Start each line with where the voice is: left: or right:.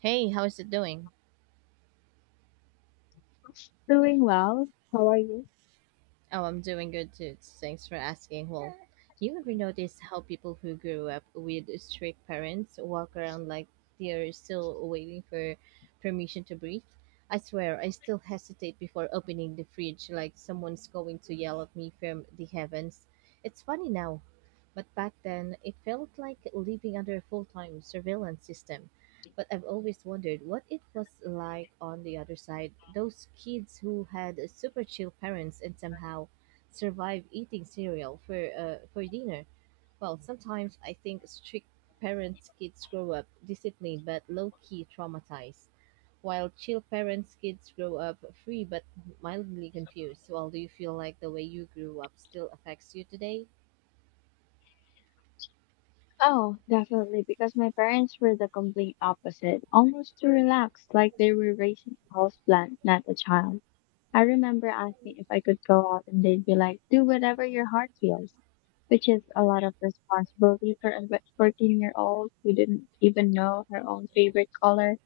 right: Hey, how's it doing?
left: Doing well. How are you?
right: Oh, I'm doing good too. Thanks for asking. Well, you ever notice how people who grew up with strict parents walk around like they're still waiting for permission to breathe? I swear, I still hesitate before opening the fridge like someone's going to yell at me from the heavens. It's funny now, but back then, it felt like living under a full-time surveillance system. But I've always wondered what it was like on the other side, those kids who had super chill parents and somehow survive eating cereal for for dinner. Well, sometimes I think strict parents' kids grow up disciplined but low-key traumatized, while chill parents' kids grow up free but mildly confused. Well, do you feel like the way you grew up still affects you today?
left: Oh, definitely, because my parents were the complete opposite, almost too relaxed, like they were raising a houseplant, not a child. I remember asking if I could go out, and they'd be like, "Do whatever your heart feels," which is a lot of responsibility for a 14-year-old who didn't even know her own favorite color.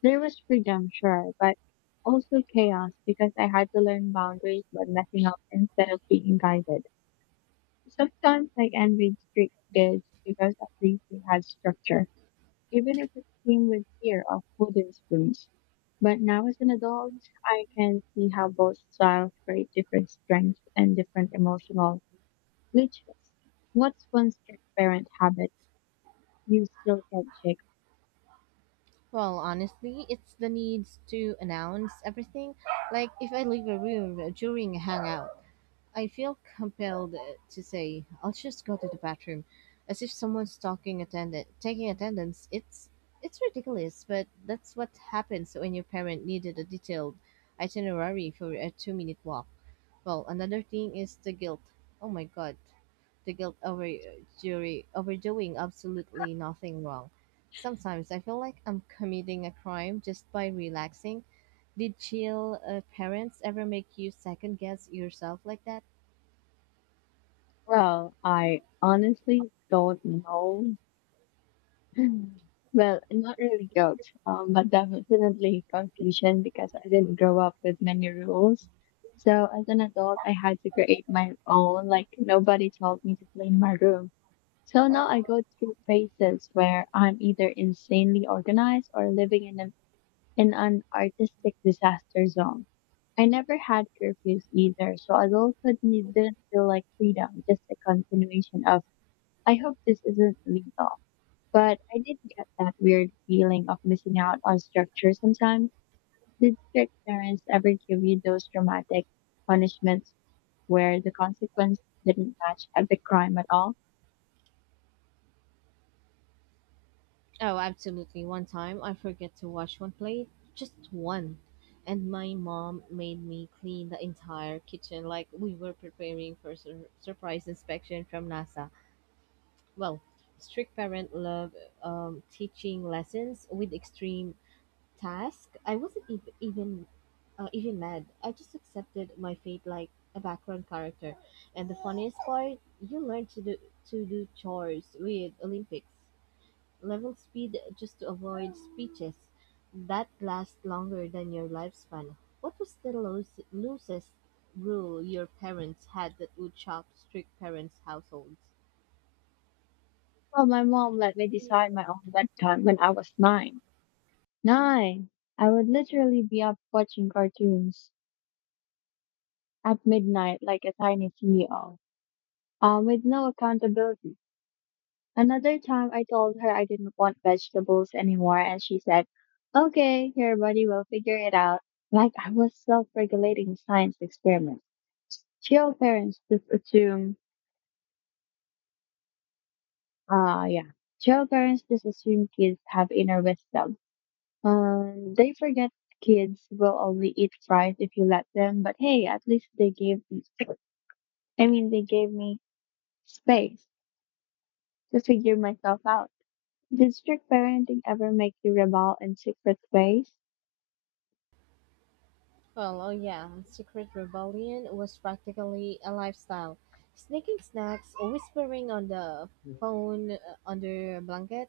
left: There was freedom, sure, but also chaos because I had to learn boundaries by messing up instead of being guided. Sometimes I envied street kids because at least they had structure, even if it came with fear of wooden spoons. But now as an adult, I can see how both styles create different strengths and different emotional glitches. What's one strict parent habit you still can't shake?
right: Well, honestly, it's the needs to announce everything. Like if I leave a room during a hangout, I feel compelled to say, I'll just go to the bathroom, as if someone's talking attendant taking attendance. It's ridiculous, but that's what happens when your parent needed a detailed itinerary for a 2-minute walk. Well, another thing is the guilt. Oh my god. The guilt over jury over doing absolutely nothing wrong. Sometimes I feel like I'm committing a crime just by relaxing. Did chill parents ever make you second guess yourself like that?
left: Well, I honestly don't know. Mm. Well, not really guilt, but definitely confusion because I didn't grow up with many rules. So as an adult, I had to create my own, like nobody told me to clean my room. So now I go through phases where I'm either insanely organized or living in an artistic disaster zone. I never had curfews either, so adulthood didn't feel like freedom, just a continuation of, I hope this isn't legal. But I did get that weird feeling of missing out on structure sometimes. Did strict parents ever give you those dramatic punishments where the consequence didn't match at the crime at all?
right: Oh, absolutely. One time I forget to wash one plate, just one. And my mom made me clean the entire kitchen like we were preparing for surprise inspection from NASA. Well, strict parent love teaching lessons with extreme task. I wasn't even mad. I just accepted my fate like a background character. And the funniest part, you learn to do chores with Olympics level speed just to avoid speeches that last longer than your lifespan. What was the loosest rule your parents had that would shock strict parents' households?
left: Well, my mom let me decide my own bedtime when I was nine. Nine! I would literally be up watching cartoons at midnight like a tiny CEO, with no accountability. Another time I told her I didn't want vegetables anymore and she said, "Okay, your body will figure it out." Like I was self-regulating science experiment. Chill parents just assume, uh, yeah, chill parents just assume kids have inner wisdom. They forget kids will only eat fries if you let them, but hey, at least they gave me, I mean, they gave me space to figure myself out. Did strict parenting ever make you rebel in secret ways?
right: Well, oh yeah, secret rebellion was practically a lifestyle. Sneaking snacks, whispering on the phone under a blanket,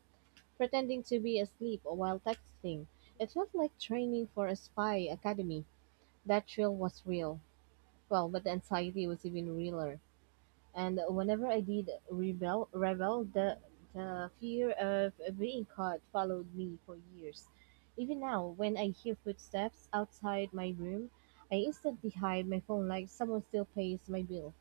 right: pretending to be asleep while texting. It felt like training for a spy academy. That thrill was real. Well, but the anxiety was even realer. And whenever I did rebel, the fear of being caught followed me for years. Even now, when I hear footsteps outside my room, I instantly hide my phone like someone still pays my bill.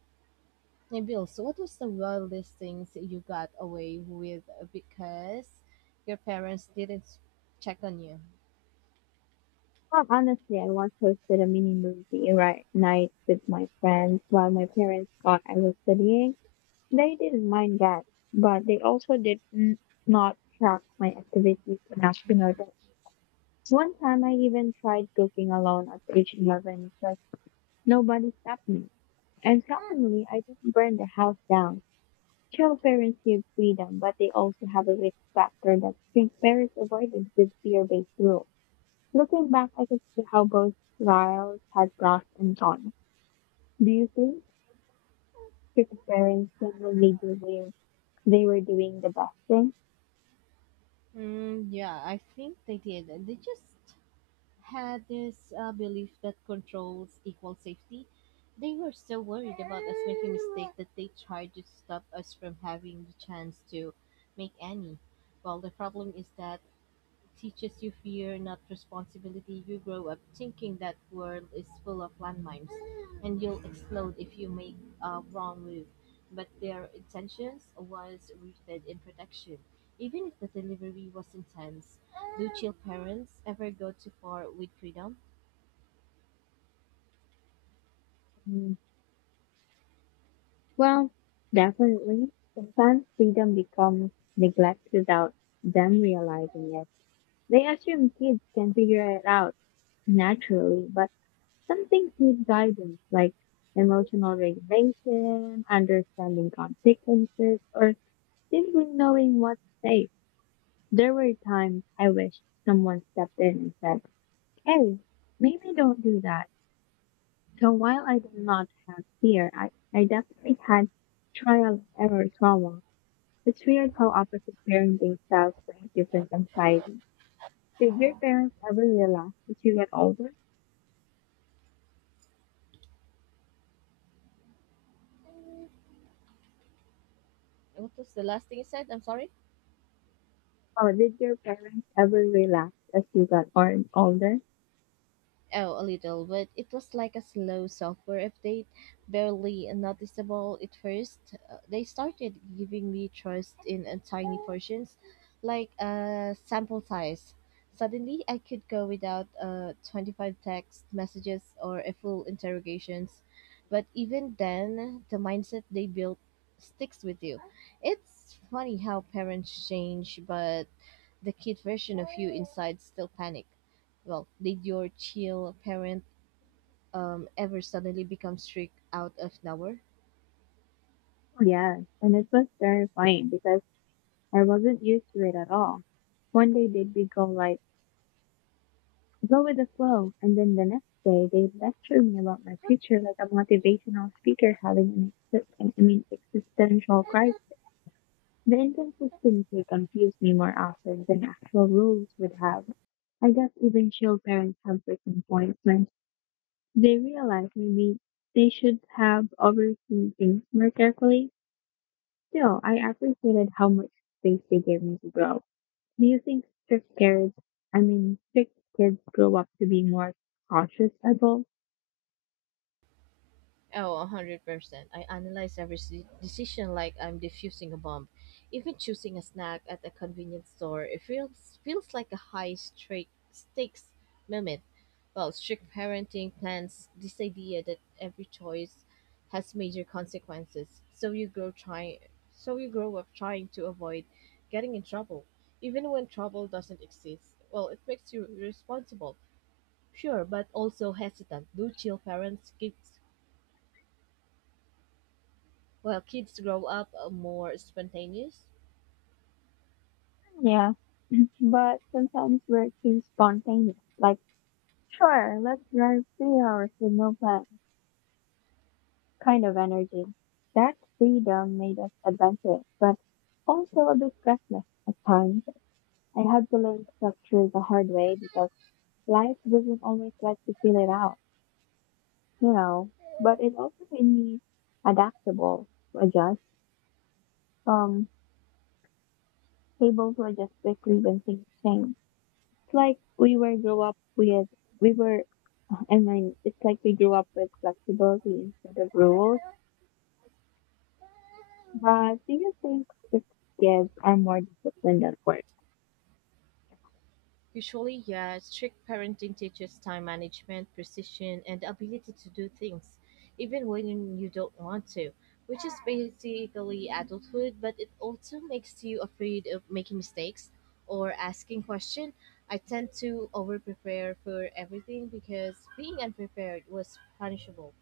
right: My bill. So, what was the wildest things you got away with because your parents didn't check on you?
left: Well, honestly, I once hosted a mini movie night with my friends while my parents thought I was studying. They didn't mind that, but they also did not track my activities on National Day. One time I even tried cooking alone at age 11 because nobody stopped me. And shockingly, I didn't burn the house down. Child parents give freedom, but they also have a risk factor that strict parents avoided with fear-based rules. Looking back, I can see how both styles had pros and cons. Do you think cricket parents generally do where they were doing the best thing?
right: Mm, yeah, I think they did. They just had this belief that controls equal safety. They were so worried about us making mistakes that they tried to stop us from having the chance to make any. Well, the problem is that teaches you fear, not responsibility. You grow up thinking that world is full of landmines, and you'll explode if you make a wrong move. But their intentions was rooted in protection, even if the delivery was intense. Do chill parents ever go too far with freedom?
left: Mm. Well, definitely. Sometimes freedom becomes neglect without them realizing it. They assume kids can figure it out naturally, but some things need guidance, like emotional regulation, understanding consequences, or simply knowing what's safe. There were times I wished someone stepped in and said, "Hey, maybe don't do that." So while I did not have fear, I definitely had trial and error trauma. It's weird how opposite parenting styles bring different anxieties. Did your parents ever relax as you get older?
right: What was the last thing you said? I'm sorry.
left: Or did your parents ever relax as you got older?
right: Oh, a little, but it was like a slow software update, barely noticeable at first. They started giving me trust in tiny portions, like sample size. Suddenly, I could go without 25 text messages or a full interrogations. But even then, the mindset they built sticks with you. It's funny how parents change, but the kid version of you inside still panic. Well, did your chill parent ever suddenly become strict out of nowhere?
left: Yes, and it was terrifying because I wasn't used to it at all. One day did we go live go with the flow. And then the next day, they lecture me about my future like a motivational speaker having an, I mean, existential crisis. The inconsistency confused me more often than actual rules would have. I guess even chill parents have breaking points when they realize maybe they should have overseen things more carefully. Still, I appreciated how much space they gave me to grow. Do you think I mean, strict kids grow up to be more cautious adults?
right: Oh, 100%. I analyze every decision like I'm defusing a bomb. Even choosing a snack at a convenience store, feels like a high straight stakes moment. Well, strict parenting plans this idea that every choice has major consequences. So you grow up trying to avoid getting in trouble, even when trouble doesn't exist. Well, it makes you responsible, sure, but also hesitant. Do chill parents give, well, kids grow up more spontaneous.
left: Yeah, Mhm. But sometimes we're too spontaneous. Like, sure, let's drive 3 hours with no plan kind of energy. That freedom made us adventurous, but also a bit reckless at times. I had to learn structure the hard way because life doesn't always let you feel it out, you know. But it also made me adaptable, adjust, um, able to adjust quickly when things change. It's like we were we were I mean, it's like we grew up with flexibility instead of rules. But do you think the kids are more disciplined at work?
right: Usually, yeah, strict parenting teaches time management, precision, and the ability to do things, even when you don't want to, which is basically adulthood, but it also makes you afraid of making mistakes or asking questions. I tend to over prepare for everything because being unprepared was punishable.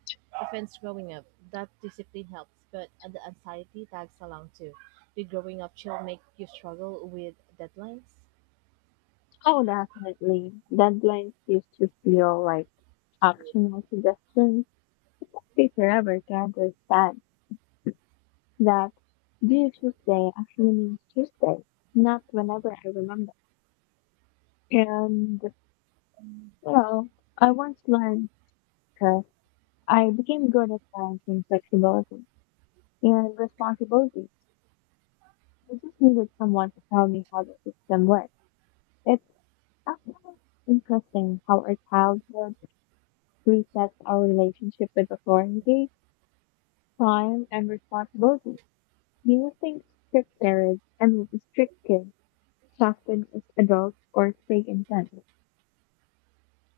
right: Offense growing up, that discipline helps, but the anxiety tags along too. Did growing up chill make you struggle with deadlines?
left: Oh definitely. Deadlines used to feel like optional suggestions. Take forever to understand that due Tuesday actually means Tuesday, not whenever I remember. And well, I once learned because I became good at science and flexibility, and responsibility. I just needed someone to tell me how the system works. It's actually interesting how our childhood resets our relationship with authority, time, and responsibility. Do you think strict parents and strict kids soften as adults or fake intent?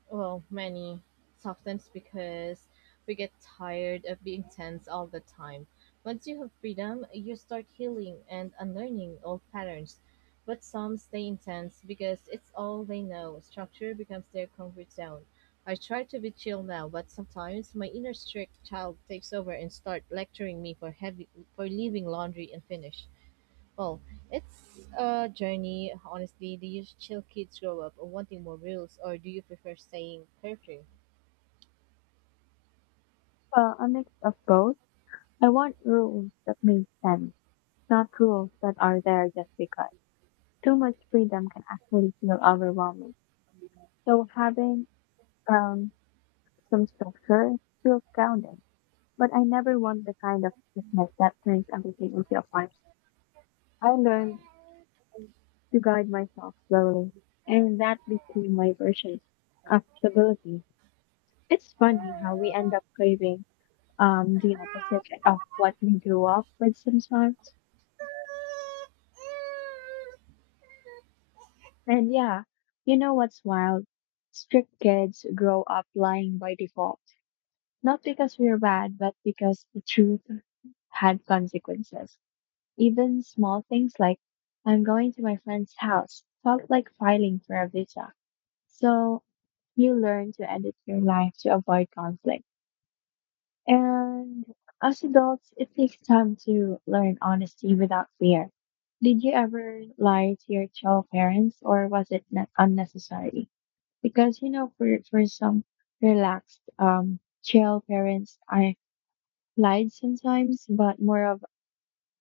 right: Well, many. Sometimes because we get tired of being tense all the time. Once you have freedom, you start healing and unlearning old patterns. But some stay intense because it's all they know. Structure becomes their comfort zone. I try to be chill now, but sometimes my inner strict child takes over and start lecturing me for heavy for leaving laundry unfinished. Well, it's a journey, honestly. Do you chill kids grow up wanting more rules, or do you prefer staying carefree?
left: Well, a mix of both. I want rules that make sense, not rules that are there just because. Too much freedom can actually feel overwhelming. So having um Some structure feels grounding, but I never want the kind of business that turns everything into a farm. I learned to guide myself slowly, and that became my version of stability. It's funny how we end up craving the opposite of what we grew up with sometimes. And yeah, you know what's wild? Strict kids grow up lying by default, not because we're bad, but because the truth had consequences. Even small things like "I'm going to my friend's house" felt like filing for a visa. So you learn to edit your life to avoid conflict. And as adults, it takes time to learn honesty without fear. Did you ever lie to your child parents or was it not unnecessary? Because for some relaxed child parents, I lied sometimes, but more of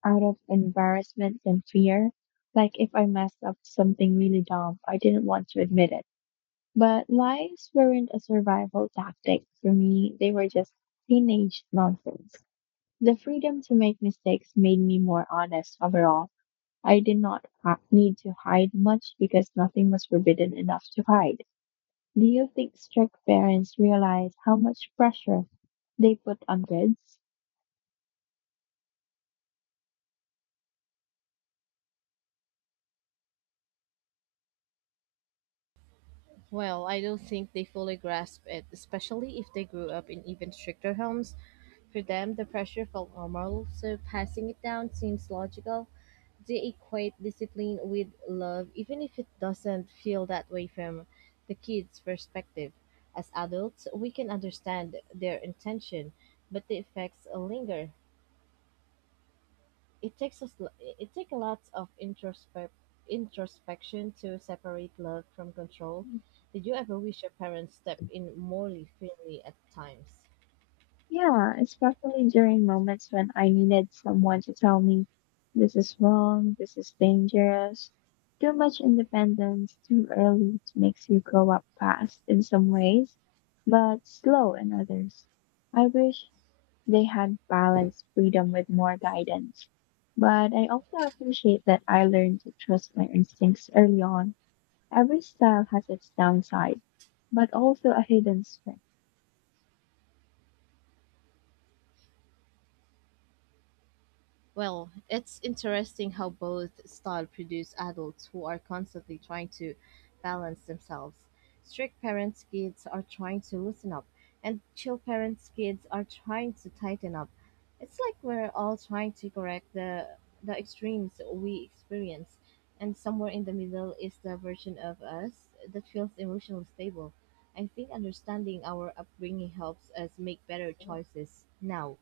left: out of embarrassment and fear. Like if I messed up something really dumb, I didn't want to admit it. But lies weren't a survival tactic for me, they were just teenage nonsense. The freedom to make mistakes made me more honest overall. I did not need to hide much because nothing was forbidden enough to hide. Do you think strict parents realize how much pressure they put on kids?
right: Well, I don't think they fully grasp it, especially if they grew up in even stricter homes. For them, the pressure felt normal, so passing it down seems logical. They equate discipline with love, even if it doesn't feel that way from the kids' perspective. As adults, we can understand their intention, but the effects linger. It takes us it takes a lot of introspection to separate love from control. Did you ever wish your parents stepped in more firmly at times?
left: Yeah, especially during moments when I needed someone to tell me "this is wrong, this is dangerous." Too much independence too early makes you grow up fast in some ways, but slow in others. I wish they had balanced freedom with more guidance. But I also appreciate that I learned to trust my instincts early on. Every style has its downside, but also a hidden strength.
right: Well, it's interesting how both style produce adults who are constantly trying to balance themselves. Strict parents' kids are trying to loosen up, and chill parents' kids are trying to tighten up. It's like we're all trying to correct the extremes we experience, and somewhere in the middle is the version of us that feels emotionally stable. I think understanding our upbringing helps us make better choices now.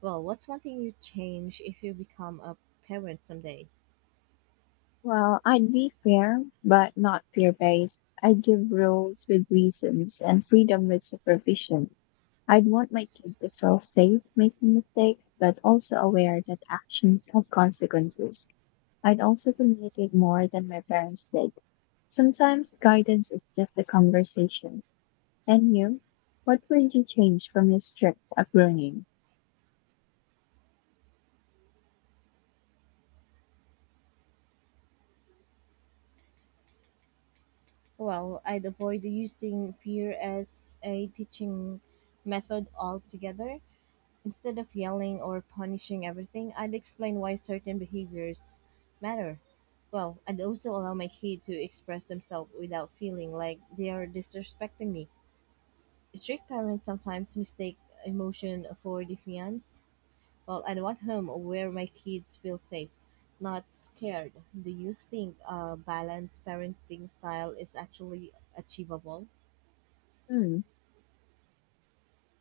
right: Well, what's one thing you'd change if you become a parent someday?
left: Well, I'd be fair, but not fear based. I'd give rules with reasons and freedom with supervision. I'd want my kids to feel safe making mistakes, but also aware that actions have consequences. I'd also communicate more than my parents did. Sometimes guidance is just a conversation. And you? What would you change from your strict upbringing?
right: Well, I'd avoid using fear as a teaching method altogether. Instead of yelling or punishing everything, I'd explain why certain behaviors matter. Well, I'd also allow my kid to express themselves without feeling like they are disrespecting me. Strict parents sometimes mistake emotion for defiance. Well, I want home where my kids feel safe, not scared. Do you think a balanced parenting style is actually achievable?
left: Hmm.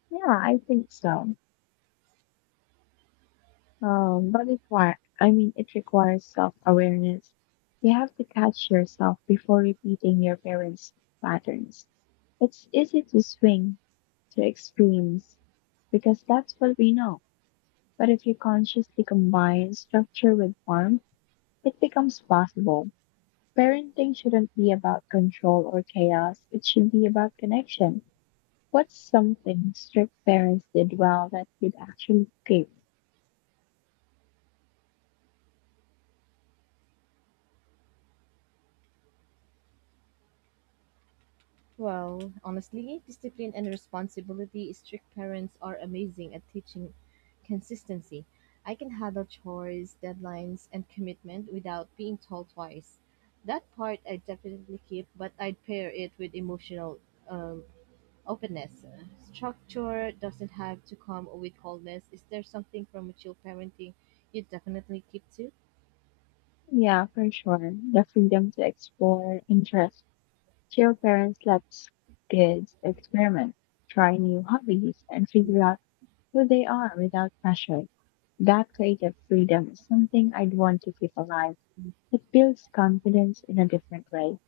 left: Yeah, I think so. But it, I mean, it requires self-awareness. You have to catch yourself before repeating your parents' patterns. It's easy to swing to extremes because that's what we know. But if you consciously combine structure with form, it becomes possible. Parenting shouldn't be about control or chaos. It should be about connection. What's something strict parents did well that you'd actually escape?
right: Well, honestly, discipline and responsibility, strict parents are amazing at teaching consistency. I can handle chores, deadlines, and commitment without being told twice. That part I definitely keep, but I'd pair it with emotional um, openness. Structure doesn't have to come with wholeness. Is there something from mature parenting you definitely keep to?
left: Yeah, for sure. The freedom to explore interests. Chill parents let kids experiment, try new hobbies, and figure out who they are without pressure. That creative freedom is something I'd want to keep alive. It builds confidence in a different way,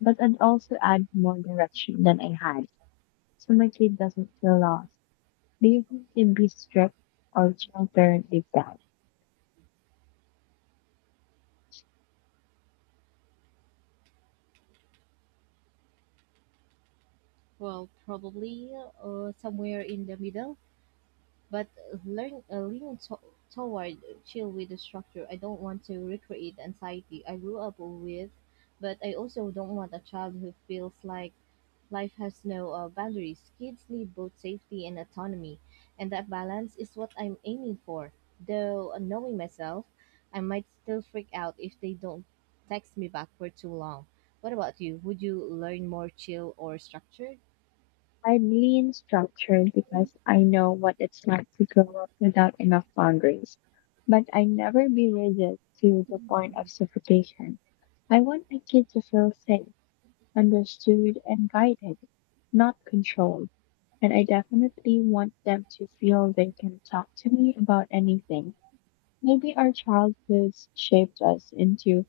left: but it also adds more direction than I had, so my kid doesn't feel lost. Do you think you'd be strict or chill parent if that?
right: Well, probably somewhere in the middle, but learn lean toward chill with the structure. I don't want to recreate the anxiety I grew up with, but I also don't want a child who feels like life has no boundaries. Kids need both safety and autonomy, and that balance is what I'm aiming for. Though, knowing myself, I might still freak out if they don't text me back for too long. What about you? Would you learn more chill or structure?
left: I'm lean structured because I know what it's like to grow up without enough boundaries. But I never be rigid to the point of suffocation. I want my kids to feel safe, understood, and guided, not controlled. And I definitely want them to feel they can talk to me about anything. Maybe our childhoods shaped us into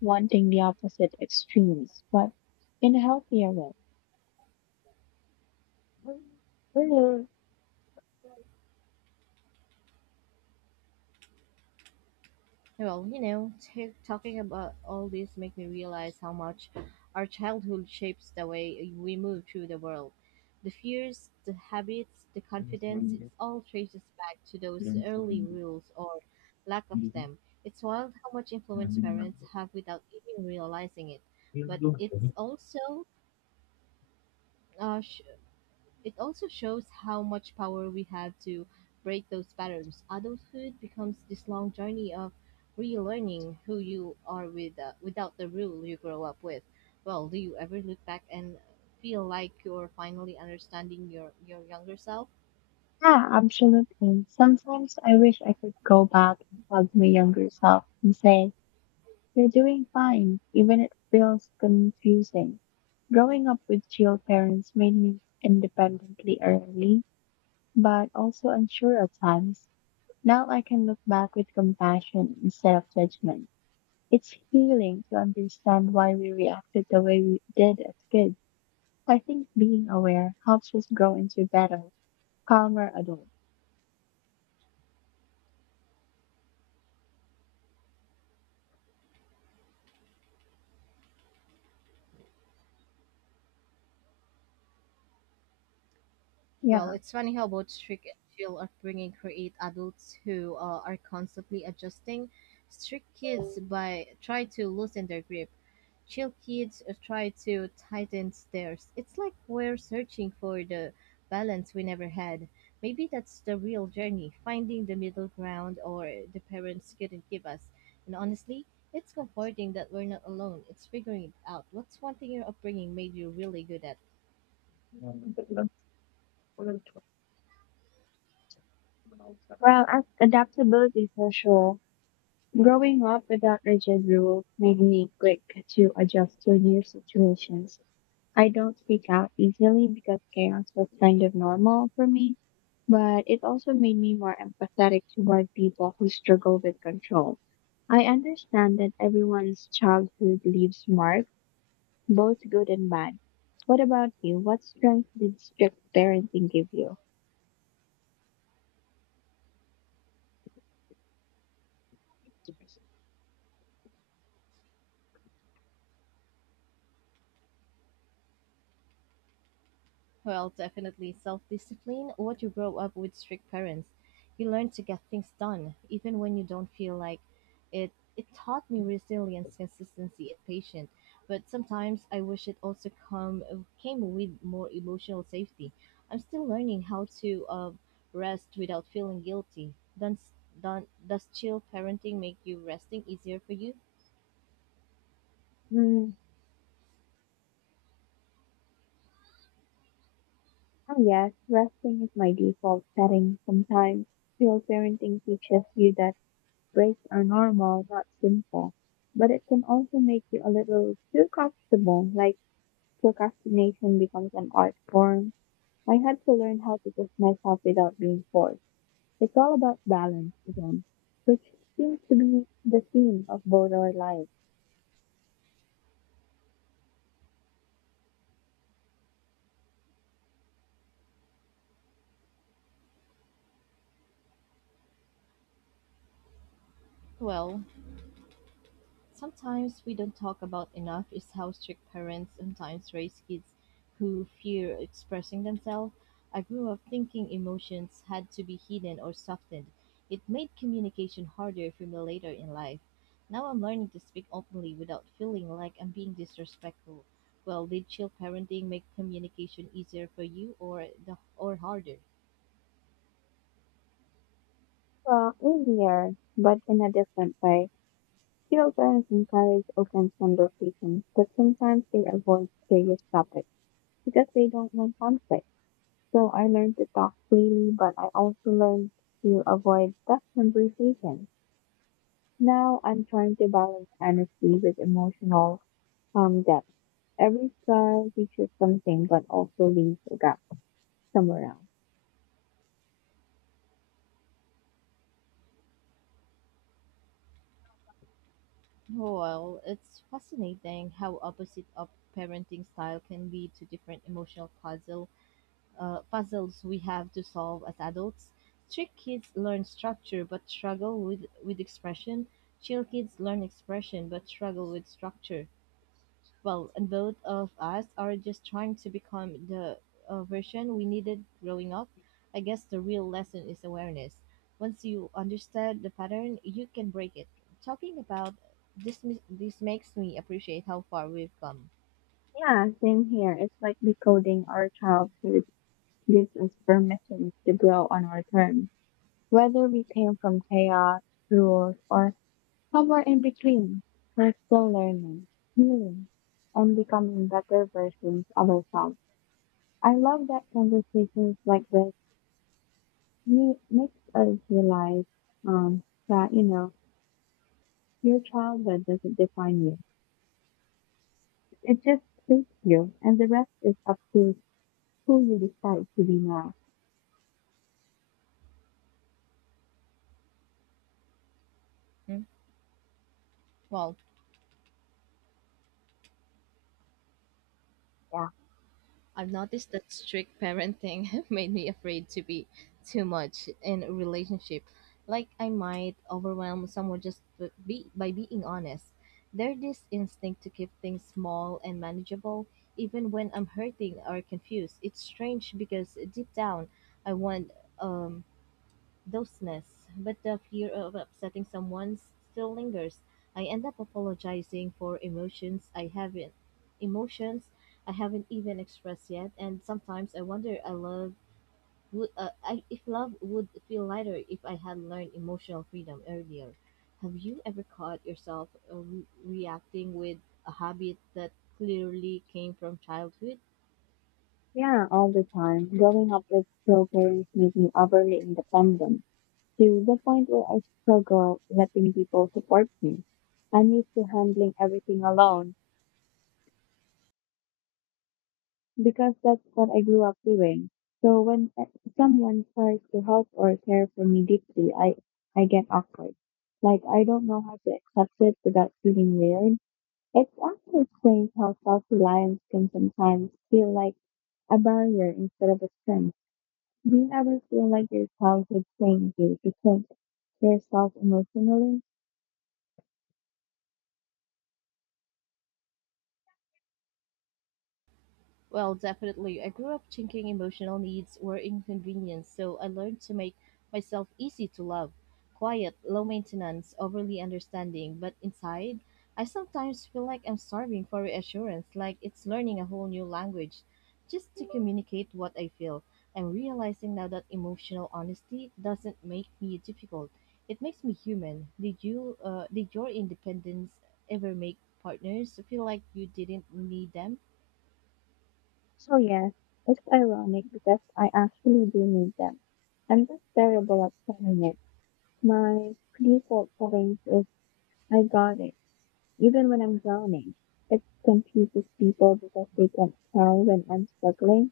left: wanting the opposite extremes, but in a healthier way.
right: Well, you know, talking about all this make me realize how much our childhood shapes the way we move through the world. The fears, the habits, the confidence, it all traces back to those early rules or lack of them. It's wild how much influence parents have without even realizing it. But uh, it also shows how much power we have to break those patterns. Adulthood becomes this long journey of relearning who you are without the rule you grow up with. Well, do you ever look back and feel like you're finally understanding your younger self?
left: Yeah, absolutely. Sometimes I wish I could go back and hug my younger self and say, "You're doing fine, even it feels confusing." Growing up with chill parents made me independently early, but also unsure at times. Now I can look back with compassion instead of judgment. It's healing to understand why we reacted the way we did as kids. I think being aware helps us grow into better, calmer adults.
right: Well,
left: Yeah.
right: it's funny how both strict and chill upbringing create adults who are constantly adjusting. Strict kids by try to loosen their grip. Chill kids try to tighten theirs. It's like we're searching for the balance we never had. Maybe that's the real journey, finding the middle ground or the parents couldn't give us. And honestly, it's comforting that we're not alone. It's figuring it out. What's one thing your upbringing made you really good at?
left: Well, adaptability for sure. Growing up without rigid rules made me quick to adjust to new situations. I don't speak out easily because chaos was kind of normal for me, but it also made me more empathetic toward people who struggle with control. I understand that everyone's childhood leaves marks, both good and bad. What about you? What strength did strict parenting give you?
right: Well, definitely self discipline. What you grow up with strict parents, you learn to get things done, even when you don't feel like it. It taught me resilience, consistency, and patience. But sometimes I wish it also come came with more emotional safety. I'm still learning how to rest without feeling guilty. Does, does does chill parenting make you resting easier for you?
left: Mm, oh yes, resting is my default setting sometimes. Feel parenting teaches you that breaks are normal, not simple. But it can also make you a little too comfortable, like procrastination becomes an art form. I had to learn how to push myself without being forced. It's all about balance again, which seems to be the theme of both our lives.
right: Well, sometimes we don't talk about enough is how strict parents sometimes raise kids who fear expressing themselves. I grew up thinking emotions had to be hidden or softened. It made communication harder for me later in life. Now I'm learning to speak openly without feeling like I'm being disrespectful. Well, did chill parenting make communication easier for you or the or harder?
left: Well, in the air, but in a different way. Children encourage open conversations, but sometimes they avoid serious topics because they don't want conflict. So I learned to talk freely, but I also learned to avoid tough conversations. Now I'm trying to balance honesty with emotional depth. Every style teaches something, but also leaves a gap somewhere else.
right: Well, it's fascinating how opposite of parenting style can lead to different emotional puzzle puzzles we have to solve as adults. Strict kids learn structure but struggle with expression. Chill kids learn expression but struggle with structure. Well, and both of us are just trying to become the version we needed growing up. I guess the real lesson is awareness. Once you understand the pattern, you can break it. Talking about this makes me appreciate how far we've come.
left: Yeah, same here. It's like decoding our childhood gives us permission to grow on our terms. Whether we came from chaos, rules, or somewhere in between, we're still learning, healing, and becoming better versions of ourselves. I love that conversations like this makes us realize um, that, your childhood doesn't define you. It just shapes you, and the rest is up to who you decide to be now.
right: Hmm? Well,
left: Yeah.
right: I've noticed that strict parenting made me afraid to be too much in a relationship. Like I might overwhelm someone just b- be by being honest. There's this instinct to keep things small and manageable, even when I'm hurting or confused. It's strange because deep down, I want um doseness, but the fear of upsetting someone still lingers. I end up apologizing for emotions I haven't even expressed yet, and sometimes I wonder I love would I, if love would feel lighter if I had learned emotional freedom earlier. Have you ever caught yourself reacting with a habit that clearly came from childhood?
left: Yeah, all the time. Growing up with still parents made me overly independent to the point where I struggle letting people support me. I'm used to handling everything alone because that's what I grew up doing. So when someone tries to help or care for me deeply, I get awkward. Like I don't know how to accept it without feeling weird. It's actually strange how self-reliance can sometimes feel like a barrier instead of a strength. Do you ever feel like your childhood trained you to think yourself emotionally?
right: Well, definitely. I grew up thinking emotional needs were inconvenience, so I learned to make myself easy to love. Quiet, low maintenance, overly understanding, but inside, I sometimes feel like I'm starving for reassurance, like it's learning a whole new language just to communicate what I feel. I'm realizing now that emotional honesty doesn't make me difficult. It makes me human. Did you did your independence ever make partners feel like you didn't need them?
left: So yes, it's ironic because I actually do need them. I'm just terrible at selling it. My default settings is "I got it," even when I'm drowning. It confuses people because they can't tell when I'm struggling.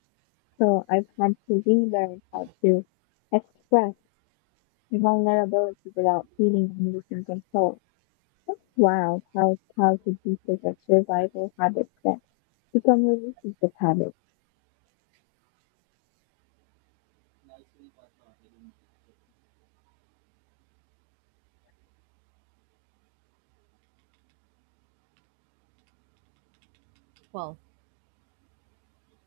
left: So I've had to relearn how to express vulnerability without feeling I'm losing control. It's wild how childhood pieces of survival habits that become relationship habits.
right: Well,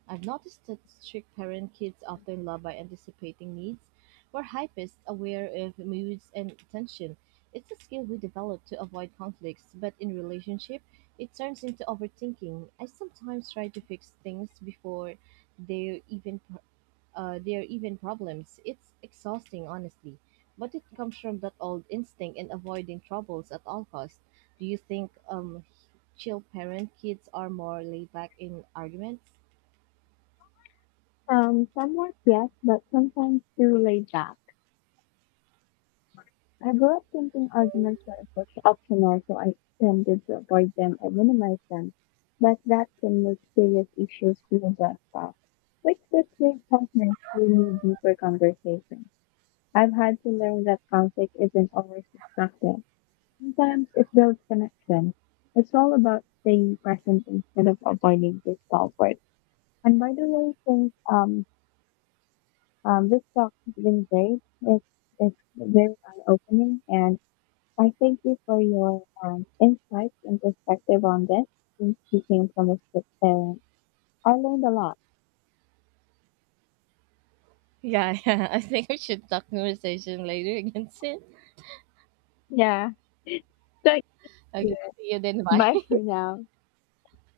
right: I've noticed that strict parent kids often love by anticipating needs, where hypists aware of moods and attention. It's a skill we develop to avoid conflicts, but in relationship, it turns into overthinking. I sometimes try to fix things before they're even they're even problems. It's exhausting, honestly, but it comes from that old instinct in avoiding troubles at all costs. Do you think chill parent kids are more laid back in arguments?
left: Somewhat yes, but sometimes too laid back. I grew up thinking arguments were optional, so I tended to avoid them or minimize them. But that can make serious issues feel less tough, which could make partners who need deeper conversation. I've had to learn that conflict isn't always destructive. Sometimes it builds connection. It's all about staying present instead of avoiding discomfort. And by the way, since this talk has been great. It's very eye-opening, and I thank you for your insights and perspective on this. Since you came from a strict parent, I learned a lot.
right: Yeah, yeah. I think we should talk conversation later again soon.
left: Yeah. Thank
right: Okay,
left: you.
right: see you then. Bye.
left: Bye for now.